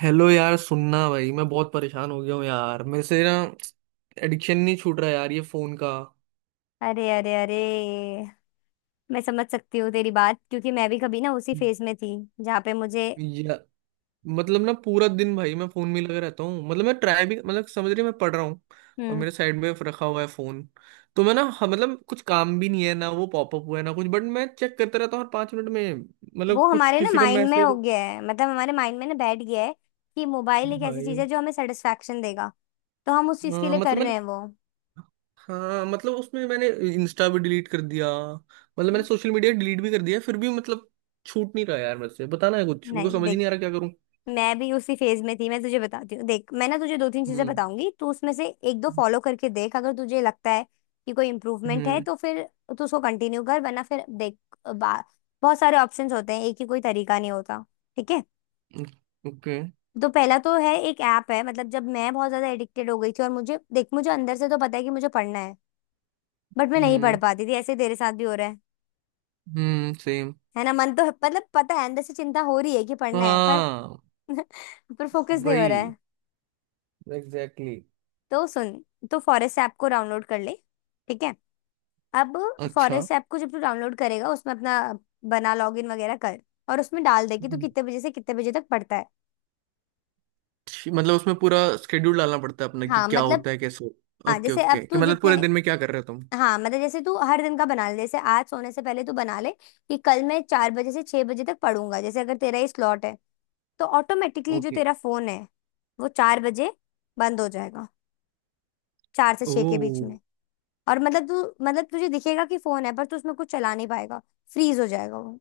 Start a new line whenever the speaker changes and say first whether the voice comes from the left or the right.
right: Hello यार, सुनना भाई, मैं बहुत परेशान हो गया हूँ यार। मेरे से ना एडिक्शन नहीं छूट रहा यार ये फोन का।
left: अरे अरे अरे। मैं समझ सकती हूँ तेरी बात, क्योंकि मैं भी कभी ना उसी फेज में थी जहाँ पे मुझे
right: या मतलब ना पूरा दिन भाई मैं फोन में ही लगा रहता हूँ। मतलब मैं ट्राई भी, मतलब समझ रही है, मैं पढ़ रहा हूँ और
left: हम्म
right: मेरे साइड में रखा हुआ है फोन। तो मैं ना, हाँ, मतलब कुछ काम भी नहीं है ना, वो पॉपअप हुआ है ना कुछ, बट मैं चेक करता रहता हूँ हर पांच मिनट में।
left: वो
right: मतलब कुछ
left: हमारे ना
right: किसी का
left: माइंड में हो
right: मैसेज।
left: गया है। मतलब हमारे माइंड में ना बैठ गया है कि मोबाइल एक ऐसी चीज
right: भाई।
left: है जो हमें सेटिस्फेक्शन देगा, तो हम उस चीज के
right: हाँ
left: लिए
right: मतलब
left: कर
right: मैं,
left: रहे हैं वो।
right: हाँ मतलब उसमें मैंने इंस्टा भी डिलीट कर दिया। मतलब मैंने सोशल मीडिया डिलीट भी कर दिया, फिर भी मतलब छूट नहीं रहा यार मेरे से। बताना है कुछ, मेरे को
left: नहीं
right: समझ ही
left: देख,
right: नहीं आ रहा क्या करूं।
left: मैं भी उसी फेज में थी। मैं तुझे बताती हूँ, देख मैं ना तुझे दो तीन चीजें
right: हम्म।
left: बताऊंगी, तू उसमें से एक दो फॉलो करके देख। अगर तुझे लगता है कि कोई इम्प्रूवमेंट है
right: हम्म।
left: तो फिर तू उसको कंटिन्यू कर, वरना फिर देख। बा, बहुत सारे ऑप्शंस होते हैं, एक ही कोई तरीका नहीं होता। ठीक है।
right: ओके।
left: तो पहला तो है एक ऐप है। मतलब जब मैं बहुत ज्यादा एडिक्टेड हो गई थी और मुझे देख मुझे अंदर से तो पता है कि मुझे पढ़ना है, बट मैं नहीं पढ़
right: हम्म।
left: पाती थी। ऐसे तेरे साथ भी हो रहा
right: हम्म, सेम।
left: है ना, मन तो मतलब पता है, अंदर से चिंता हो रही है कि पढ़ना है, पर
right: हाँ,
left: पर फोकस नहीं हो रहा
right: वही।
left: है।
right: Exactly exactly।
left: तो सुन, तो फॉरेस्ट ऐप को डाउनलोड कर ले। ठीक है। अब
right: अच्छा।
left: फॉरेस्ट ऐप को जब तू डाउनलोड करेगा उसमें अपना बना, लॉगिन वगैरह कर। और उसमें डाल दे कि तू
right: हम्म,
left: कितने बजे से कितने बजे तक पढ़ता है।
right: मतलब उसमें पूरा स्केड्यूल डालना पड़ता है अपना कि
left: हाँ
right: क्या
left: मतलब,
right: होता है कैसे।
left: हाँ
right: ओके
left: जैसे अब
right: ओके, कि
left: तू
right: मतलब पूरे
left: जितने
right: दिन में क्या कर रहे हो तुम।
left: हाँ मतलब जैसे तू हर दिन का बना ले, जैसे आज सोने से पहले तू बना ले कि कल मैं चार बजे से छह बजे तक पढ़ूंगा। जैसे अगर तेरा ये स्लॉट है तो ऑटोमेटिकली जो
right: ओके।
left: तेरा फोन है वो चार बजे बंद हो जाएगा, चार से
right: ओ।
left: छह के बीच में। और मतलब तू मतलब तुझे दिखेगा कि फोन है पर तू उसमें कुछ चला नहीं पाएगा, फ्रीज हो जाएगा वो।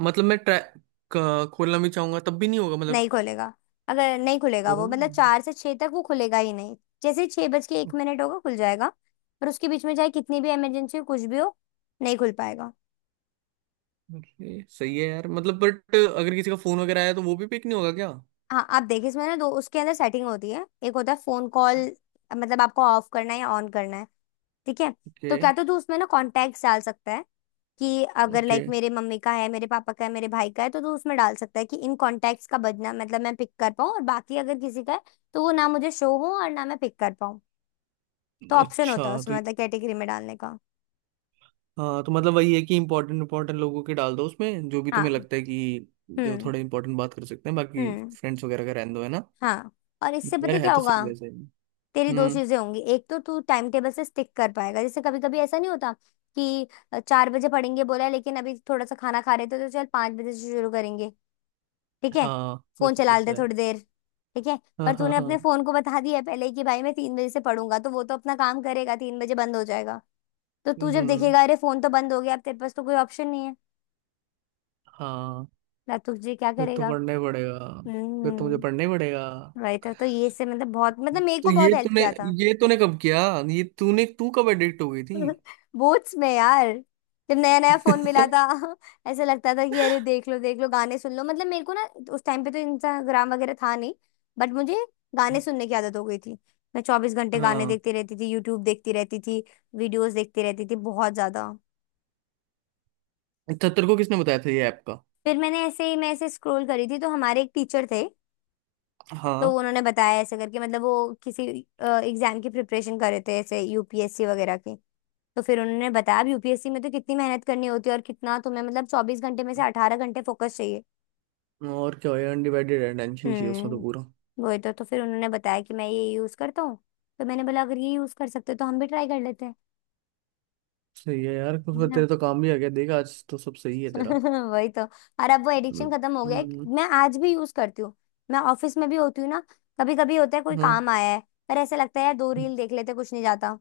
right: मतलब मैं ट्रैक खोलना भी चाहूंगा तब भी नहीं होगा
left: नहीं
right: मतलब।
left: खुलेगा, अगर नहीं खुलेगा
right: ओ।
left: वो, मतलब चार से छह तक वो खुलेगा ही नहीं। जैसे ही छह बज के एक मिनट होगा खुल जाएगा। पर उसके बीच में चाहे कितनी भी इमरजेंसी हो, कुछ भी हो, नहीं खुल पाएगा।
right: ओके सही है यार। मतलब बट अगर किसी का फोन वगैरह आया तो वो भी पिक नहीं होगा क्या।
left: हाँ आप देखिए, इसमें ना दो उसके अंदर सेटिंग होती है। एक होता है फोन कॉल, मतलब आपको ऑफ करना है या ऑन करना है। ठीक है।
right: ओके।
left: तो क्या तो तू उसमें ना कॉन्टैक्ट डाल सकता है कि अगर
right: ओके।
left: लाइक मेरे मम्मी का है, मेरे पापा का है, मेरे भाई का है तो तू उसमें डाल सकता है कि इन कॉन्टैक्ट्स का बजना, मतलब मैं पिक कर पाऊँ, और बाकी अगर किसी का है तो वो ना मुझे शो हो और ना मैं पिक कर पाऊँ। तो ऑप्शन
right: अच्छा।
left: होता है
right: तो
left: उसमें, मतलब कैटेगरी में डालने का।
right: हाँ, तो मतलब वही है कि इम्पोर्टेंट इम्पोर्टेंट लोगों के डाल दो उसमें, जो भी तुम्हें
left: हाँ।
right: लगता है कि जो
left: हम्म।
right: थोड़े इम्पोर्टेंट बात कर सकते हैं। बाकी
left: हम्म।
right: फ्रेंड्स वगैरह का रहने दो, है ना।
left: हाँ। और इससे
right: यार
left: पता है
right: है
left: क्या
right: तो सही
left: होगा,
right: वैसे ही।
left: तेरी दो
right: हम्म।
left: चीजें होंगी। एक तो तू टाइम टेबल से स्टिक कर पाएगा। जैसे कभी कभी ऐसा नहीं होता कि चार बजे पढ़ेंगे बोला है, लेकिन अभी थोड़ा सा खाना खा रहे थे तो चल पांच बजे से शुरू करेंगे, ठीक है,
right: हाँ
left: फोन
right: वैसे तो
left: चला लेते
right: होता है।
left: थोड़ी देर, ठीक है।
right: हाँ
left: पर
right: हाँ
left: तूने अपने
right: हाँ।
left: फोन को बता दिया है पहले ही कि भाई मैं तीन बजे से पढ़ूंगा, तो वो तो अपना काम करेगा, तीन बजे बंद हो जाएगा। तो तू जब
right: हम्म।
left: देखेगा, अरे फोन तो बंद हो गया, अब तेरे पास तो कोई ऑप्शन नहीं है
right: हाँ।
left: ना, तुझे क्या
right: फिर तो
left: करेगा।
right: पढ़ना ही पड़ेगा। फिर तो मुझे पढ़ना
left: हम्म।
right: ही पड़ेगा।
left: राइट। तो ये से मतलब बहुत मतलब मेरे
right: तो
left: को बहुत
right: ये
left: हेल्प
right: तूने,
left: किया था।
right: ये तूने कब किया, ये तूने तू कब एडिक्ट हो गई
left: बूट्स में यार, जब नया नया फोन मिला
right: थी।
left: था। ऐसा लगता था कि अरे देख लो गाने सुन लो, मतलब मेरे को ना उस टाइम पे तो इंस्टाग्राम वगैरह था नहीं, बट मुझे गाने सुनने की आदत हो गई थी। मैं चौबीस घंटे गाने
right: हाँ।
left: देखती रहती थी, यूट्यूब देखती रहती थी, वीडियोस देखती रहती थी, बहुत ज्यादा।
right: अच्छा तेरे को किसने बताया था ये ऐप का।
left: फिर मैंने ऐसे ही मैं ऐसे स्क्रॉल करी थी, तो हमारे एक टीचर थे, तो
right: हाँ।
left: उन्होंने बताया ऐसे करके। मतलब वो किसी एग्जाम की प्रिपरेशन कर रहे थे, ऐसे यूपीएससी वगैरह की। तो फिर उन्होंने बताया, अब यूपीएससी में तो कितनी मेहनत करनी होती है, और कितना तुम्हें मतलब चौबीस घंटे में से अठारह घंटे फोकस चाहिए।
right: और क्या हो यार, अनडिवाइडेड अटेंशन चाहिए उसमें तो पूरा।
left: हम्म, वही तो। तो फिर उन्होंने बताया कि मैं ये यूज करता हूँ। तो मैंने बोला, अगर ये यूज कर सकते हो तो हम भी ट्राई कर लेते हैं।
right: सही है यार, कुछ
left: है
right: फिर तेरे
left: ना।
right: तो काम भी आ गया देख, आज तो सब सही है तेरा।
left: वही तो। और अब वो एडिक्शन खत्म हो गया है,
right: हम्म।
left: मैं आज भी यूज करती हूँ। मैं ऑफिस में भी होती हूँ ना, कभी कभी होता है कोई
right: हाँ।
left: काम आया है, पर ऐसे लगता है यार दो रील देख लेते कुछ नहीं जाता,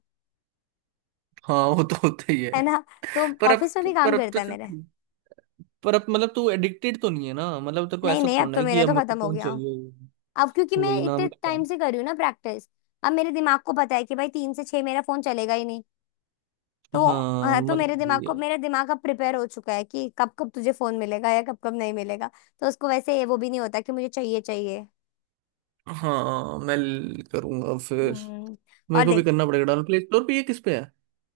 right: हाँ वो तो होता ही
left: है
right: है।
left: ना। तो
right: पर अब
left: ऑफिस में
right: तो,
left: भी काम
right: पर अब तो
left: करता है
right: चल
left: मेरे।
right: ठीक। पर अब मतलब तू एडिक्टेड तो नहीं है ना, मतलब तेरे को
left: नहीं
right: ऐसा
left: नहीं, अब
right: थोड़ा
left: तो
right: है कि
left: मेरा
right: अब
left: तो
right: मेरे को
left: खत्म हो
right: फोन
left: गया।
right: चाहिए ही।
left: अब क्योंकि मैं
right: वही नाम
left: इतने
right: लगा।
left: टाइम से कर रही हूँ ना प्रैक्टिस, अब मेरे दिमाग को पता है कि भाई तीन से छह मेरा फोन चलेगा ही नहीं। तो
right: हाँ
left: हाँ, तो मेरे
right: मतलब
left: दिमाग
right: वही
left: को
right: है।
left: मेरा दिमाग अब प्रिपेयर हो चुका है कि कब कब तुझे फोन मिलेगा या कब कब नहीं मिलेगा। तो उसको वैसे ये वो भी नहीं होता कि मुझे चाहिए चाहिए।
right: हाँ मैं ल- करूंगा फिर।
left: हम्म। और
right: मेरे को भी
left: देख,
right: करना पड़ेगा डाउन, प्ले स्टोर पे ये किस पे है।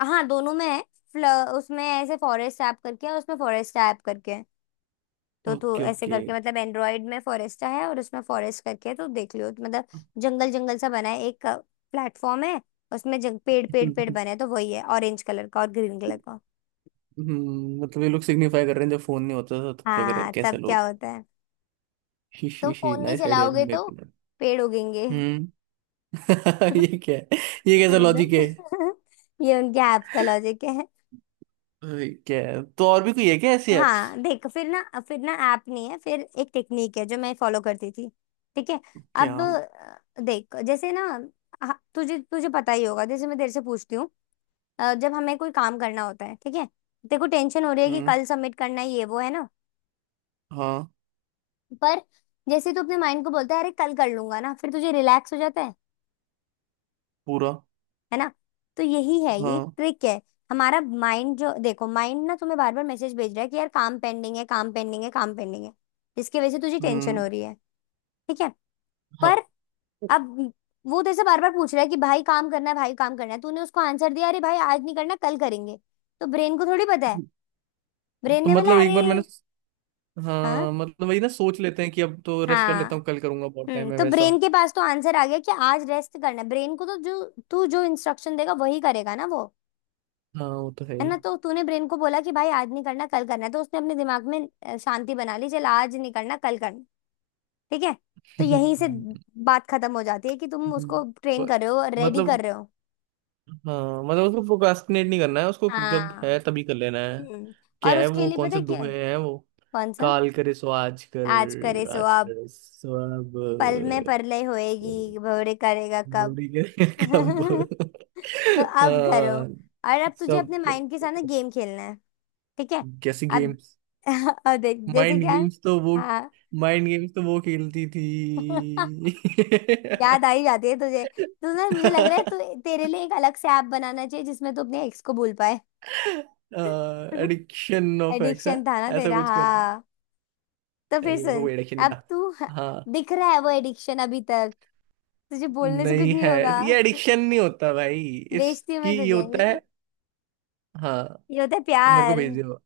left: हाँ दोनों में है। फ्ल- उसमें ऐसे फॉरेस्ट ऐप करके है और उसमें फॉरेस्ट ऐप करके है। तो तू
right: ओके
left: ऐसे
right: ओके।
left: करके, मतलब एंड्रॉयड में फॉरेस्टा है और उसमें फॉरेस्ट करके है, तो देख लियो तो मतलब जंगल जंगल सा बना है, एक प्लेटफॉर्म है। उसमें पेड़ पेड़ पेड़ बने हैं, तो वही है, ऑरेंज कलर का और ग्रीन कलर का।
right: हम्म, मतलब ये लोग सिग्निफाई कर रहे हैं जब फोन नहीं होता था तब क्या करें
left: हाँ
right: कैसे
left: तब क्या
right: लोग।
left: होता है,
right: शी
left: तुम
right: शी शी,
left: फोन नहीं
right: नाइस आइडिया टू
left: चलाओगे तो
right: मेक।
left: पेड़ उगेंगे।
right: हम्म। ये क्या है, ये कैसा लॉजिक
left: एकदम।
right: है।
left: ये उनके ऐप का लॉजिक है।
right: क्या है, तो और भी कोई है क्या ऐसी एप्स।
left: हाँ देख, फिर ना ऐप नहीं है, फिर एक टेक्निक है जो मैं फॉलो करती थी। ठीक है।
right: क्या।
left: अब देख जैसे ना, हाँ तुझे तुझे पता ही होगा, जैसे मैं तेरे से पूछती हूँ, जब हमें कोई काम करना होता है, ठीक है, तेरे को टेंशन हो रही है कि
right: हम्म।
left: कल सबमिट करना है, ये वो है ना।
right: हाँ
left: पर जैसे तू अपने माइंड को बोलता है अरे कल कर लूंगा ना, फिर तुझे रिलैक्स हो जाता है
right: पूरा।
left: है ना। तो यही है, ये एक
right: हाँ।
left: ट्रिक है। हमारा माइंड, जो देखो माइंड ना तुम्हें बार बार मैसेज भेज रहा है कि यार काम पेंडिंग है, काम पेंडिंग है, काम पेंडिंग है, जिसकी वजह से तुझे टेंशन
right: हम्म।
left: हो रही है, ठीक है। पर
right: हाँ
left: अब वो तेरे से बार बार पूछ रहा है कि भाई काम करना है, भाई काम करना है, तूने उसको आंसर दिया अरे भाई आज नहीं करना कल करेंगे। तो ब्रेन को थोड़ी पता है, ब्रेन
right: तो
left: ने
right: मतलब
left: बोला
right: एक
left: अरे
right: बार मैंने हाँ
left: हाँ
right: मतलब वही ना, सोच लेते हैं कि अब तो रेस्ट कर
left: हाँ।
right: लेता हूँ, कल करूंगा, बहुत
left: हम्म।
right: टाइम है
left: तो
right: वैसा।
left: ब्रेन के पास तो आंसर आ गया कि आज रेस्ट करना है। ब्रेन को तो जो तू जो इंस्ट्रक्शन देगा वही करेगा ना वो,
right: हाँ वो तो है
left: है
right: ही।
left: ना। तो तूने ब्रेन को बोला कि भाई आज नहीं करना, कल करना है, तो उसने अपने दिमाग में शांति बना ली, चल आज नहीं करना कल करना, ठीक है। तो
right: हम्म।
left: यहीं से बात खत्म हो जाती है, कि तुम
right: हम्म।
left: उसको ट्रेन
right: ब-
left: कर रहे हो, रेडी कर
right: मतलब,
left: रहे हो।
right: हाँ मतलब उसको प्रोक्रास्टिनेट नहीं करना है, उसको जब
left: हाँ।
right: है तभी कर लेना है।
left: हम्म।
right: क्या
left: और
right: है
left: उसके
right: वो,
left: लिए
right: कौन
left: पता
right: से
left: है क्या,
right: दोहे हैं वो।
left: कौन सा,
right: काल करे सो आज
left: आज करे
right: कर,
left: सो
right: आज
left: अब,
right: कर सो
left: पल
right: अब,
left: में परलय होएगी, भवरे करेगा कब।
right: बॉडी करे कब।
left: तो अब करो।
right: हाँ।
left: और अब तुझे
right: सब।
left: अपने माइंड के साथ ना गेम खेलना है, ठीक है।
right: कैसी
left: अब
right: गेम्स।
left: अब देख जैसे
right: माइंड
left: क्या,
right: गेम्स तो वो,
left: हाँ।
right: माइंड गेम्स तो वो खेलती थी।
left: याद आ ही जाती है तुझे। तू ना, मुझे लग रहा है तू तेरे लिए एक अलग से ऐप बनाना चाहिए जिसमें तू अपने एक्स को भूल पाए।
right: एडिक्शन ऑफ एक्स है।
left: एडिक्शन था ना
right: ऐसा
left: तेरा,
right: कुछ कर।
left: हाँ। तो फिर
right: नहीं मेरे को
left: सुन,
right: कोई एडिक्शन नहीं
left: अब तू
right: था। हाँ।
left: दिख रहा है वो एडिक्शन अभी तक, तुझे बोलने से कुछ
right: नहीं
left: नहीं
right: है।
left: होगा।
right: ये एडिक्शन नहीं होता भाई।
left: बेचती हूँ मैं
right: इसकी ये
left: तुझे
right: होता
left: ये
right: है।
left: ये
right: हाँ,
left: होता है
right: मेरे को
left: प्यार।
right: भेज दो।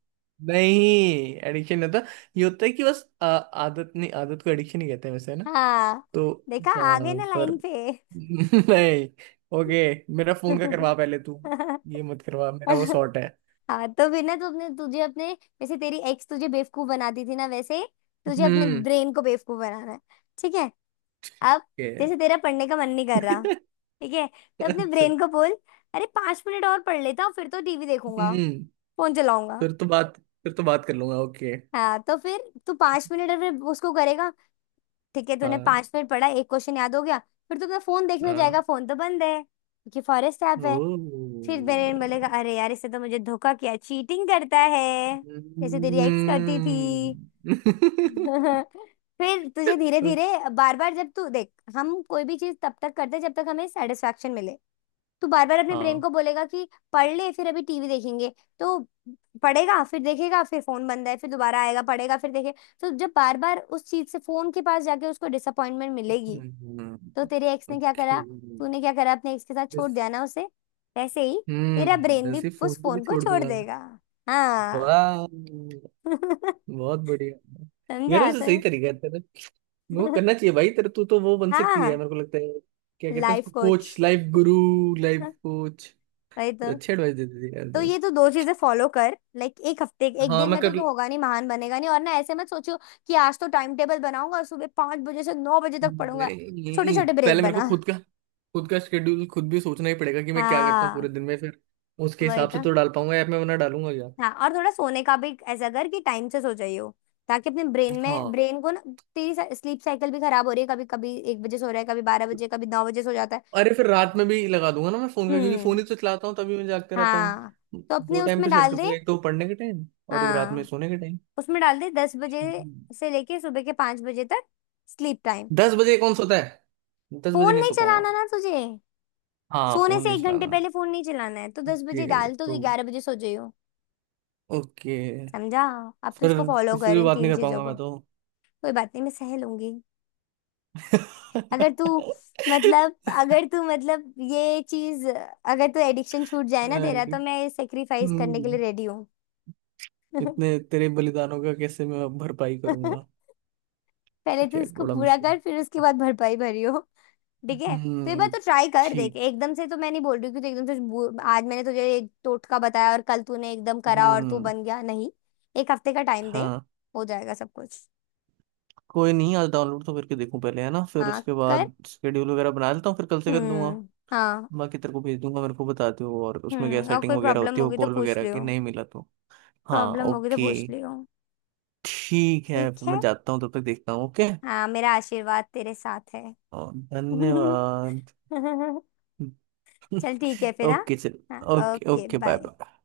right: नहीं, एडिक्शन नहीं होता। ये होता है कि बस आदत। नहीं, आदत को एडिक्शन ही कहते हैं वैसे, है ना।
left: हाँ
right: तो
left: देखा, आ गए ना
right: पर
left: लाइन पे।
right: नहीं। ओके मेरा फोन का करवा पहले तू, ये मत करवा, मेरा वो शॉर्ट है।
left: हाँ तो बिना तुमने तुझे अपने जैसे तेरी एक्स तुझे बेवकूफ बनाती थी ना, वैसे तुझे अपने
right: हम्म।
left: ब्रेन को बेवकूफ बनाना है, ठीक है। अब
right: ओके।
left: जैसे तेरा पढ़ने का मन नहीं कर रहा, ठीक है, तो अपने
right: अच्छा।
left: ब्रेन को बोल अरे पांच मिनट और पढ़ लेता हूँ, फिर तो टीवी देखूंगा,
right: हम्म।
left: फोन चलाऊंगा।
right: फिर तो बात, फिर तो बात कर लूंगा ओके।
left: हाँ, तो फिर तू पांच मिनट और फिर उसको करेगा, ठीक है, तूने
right: हाँ।
left: पांच मिनट पढ़ा, एक क्वेश्चन याद हो गया। फिर तू अपना फोन देखने जाएगा,
right: हाँ।
left: फोन तो बंद है क्योंकि फॉरेस्ट ऐप
right: ओ।
left: है। फिर बेरेन बोलेगा अरे यार इससे तो मुझे धोखा किया, चीटिंग करता है, जैसे तेरी एक्स करती
right: हम्म।
left: थी। फिर तुझे धीरे धीरे, बार बार जब तू देख, हम कोई भी चीज तब तक करते हैं जब तक हमें सेटिस्फेक्शन मिले। तू बार बार अपने ब्रेन
right: हाँ।
left: को बोलेगा कि पढ़ ले फिर अभी टीवी देखेंगे, तो पढ़ेगा फिर देखेगा, फिर फोन बंद है, फिर दोबारा आएगा, पढ़ेगा फिर देखेगा, तो जब बार बार उस चीज से फोन के पास जाके उसको डिसअपॉइंटमेंट मिलेगी,
right: हम्म।
left: तो तेरे एक्स ने क्या
right: ओके।
left: करा, तूने क्या करा अपने एक्स के साथ, छोड़
right: बस।
left: दिया ना उसे, वैसे ही तेरा
right: हम्म,
left: ब्रेन
right: वैसे
left: भी
right: फोन
left: उस
right: को भी
left: फोन को
right: छोड़
left: छोड़
right: दूंगा।
left: देगा। हाँ।
right: वाह, बहुत बढ़िया। यार
left: समझा
right: वैसे
left: तो।
right: सही तरीका है तेरा। वो करना चाहिए भाई, तेरे तू तो वो बन सकती है
left: हाँ,
right: मेरे को लगता है। क्या कहते हैं
left: लाइफ
right: उसको,
left: कोच,
right: कोच, लाइफ गुरु। Life coach.
left: वही तो।
right: अच्छे एडवाइस देती थी यार
left: तो
right: तू।
left: ये तो दो चीजें फॉलो कर, लाइक एक हफ्ते, एक
right: हाँ
left: दिन
right: मैं
left: में तो
right: कर,
left: होगा नहीं, महान बनेगा नहीं, और ना ऐसे मत सोचो कि आज तो टाइम टेबल बनाऊंगा और सुबह पांच बजे से नौ बजे तक पढ़ूंगा। छोटे
right: नहीं
left: छोटे ब्रेक
right: पहले मेरे को
left: बना।
right: खुद का, खुद का शेड्यूल खुद भी सोचना ही पड़ेगा कि मैं क्या करता हूँ
left: हाँ
right: पूरे दिन में फिर उसके
left: वही
right: हिसाब से
left: तो।
right: तो डाल पाऊंगा ऐप में, वरना डालूंगा क्या।
left: हाँ, और थोड़ा सोने का भी ऐसा कर कि टाइम से सो जाइयो, ताकि अपने ब्रेन में
right: हाँ।
left: ब्रेन को ना, तेरी स्लीप साइकिल भी खराब हो रही है, कभी कभी एक बजे सो रहा है, कभी बारह बजे, कभी नौ बजे सो जाता है।
right: अरे फिर रात में भी लगा दूंगा ना मैं फोन का, क्योंकि फोन
left: हम्म।
right: ही तो चलाता हूँ तभी मैं जागते रहता हूँ।
left: हाँ, तो
right: दो
left: अपने
right: टाइम
left: उसमें
right: पे सेट
left: डाल
right: कर
left: दे।
right: दूंगा, एक तो पढ़ने के टाइम और एक रात में
left: हाँ
right: सोने के टाइम।
left: उसमें डाल दे दस बजे से लेके सुबह के पांच बजे तक, स्लीप टाइम।
right: दस बजे कौन सोता है, दस बजे
left: फोन
right: नहीं
left: नहीं
right: सो पाऊंगा।
left: चलाना ना तुझे,
right: हाँ
left: सोने
right: फोन
left: से
right: नहीं
left: एक घंटे
right: चलाना।
left: पहले फोन नहीं चलाना है, तो दस बजे
right: ओके
left: डाल तो
right: तो,
left: ग्यारह बजे सो जाइयो।
right: ओके।
left: समझा। अब तो
right: फिर
left: इसको फॉलो
right: किसी से
left: कर,
right: भी
left: इन
right: बात नहीं
left: तीन
right: कर
left: चीजों
right: पाऊंगा
left: को।
right: मैं।
left: कोई बात नहीं, मैं सह लूंगी अगर तू, मतलब अगर तू मतलब ये चीज अगर तू एडिक्शन छूट जाए ना तेरा,
right: तो
left: तो मैं सेक्रीफाइस करने के
right: हम्म,
left: लिए रेडी हूँ।
right: इतने तेरे बलिदानों का कैसे मैं भरपाई करूंगा।
left: पहले तो
right: ये
left: इसको
right: बड़ा
left: पूरा
right: मुश्किल
left: कर, फिर उसके
right: है।
left: बाद भरपाई भरियो। ठीक है। तो एक बार
right: हम्म।
left: तो ट्राई कर देख,
right: ठीक।
left: एकदम से तो मैं नहीं बोल रही हूँ कि तू एकदम से आज मैंने तुझे एक टोटका बताया और कल तूने एकदम करा और तू
right: हम्म।
left: बन गया, नहीं। एक हफ्ते का टाइम दे,
right: हाँ।
left: हो जाएगा सब कुछ।
right: कोई नहीं, आज डाउनलोड तो करके देखूं पहले, है ना, फिर
left: हाँ
right: उसके
left: कर।
right: बाद शेड्यूल वगैरह बना लेता हूँ, फिर कल से कर लूंगा।
left: हम्म। हाँ।
right: बाकी तेरे को भेज दूंगा, मेरे को बता दियो और उसमें क्या
left: हम्म, और
right: सेटिंग
left: कोई
right: वगैरह
left: प्रॉब्लम
right: होती है, वो
left: होगी तो
right: कॉल
left: पूछ
right: वगैरह की
left: लियो,
right: नहीं मिला तो। हाँ
left: प्रॉब्लम होगी तो
right: ओके।
left: पूछ लियो।
right: ठीक है,
left: ठीक
right: फिर
left: है,
right: मैं जाता हूँ, तब तक देखता हूँ ओके।
left: हाँ मेरा आशीर्वाद तेरे साथ है।
right: और धन्यवाद।
left: चल ठीक है फिर, हाँ
right: ओके चल।
left: हाँ,
right: okay
left: okay
right: okay bye
left: bye.
right: Bye.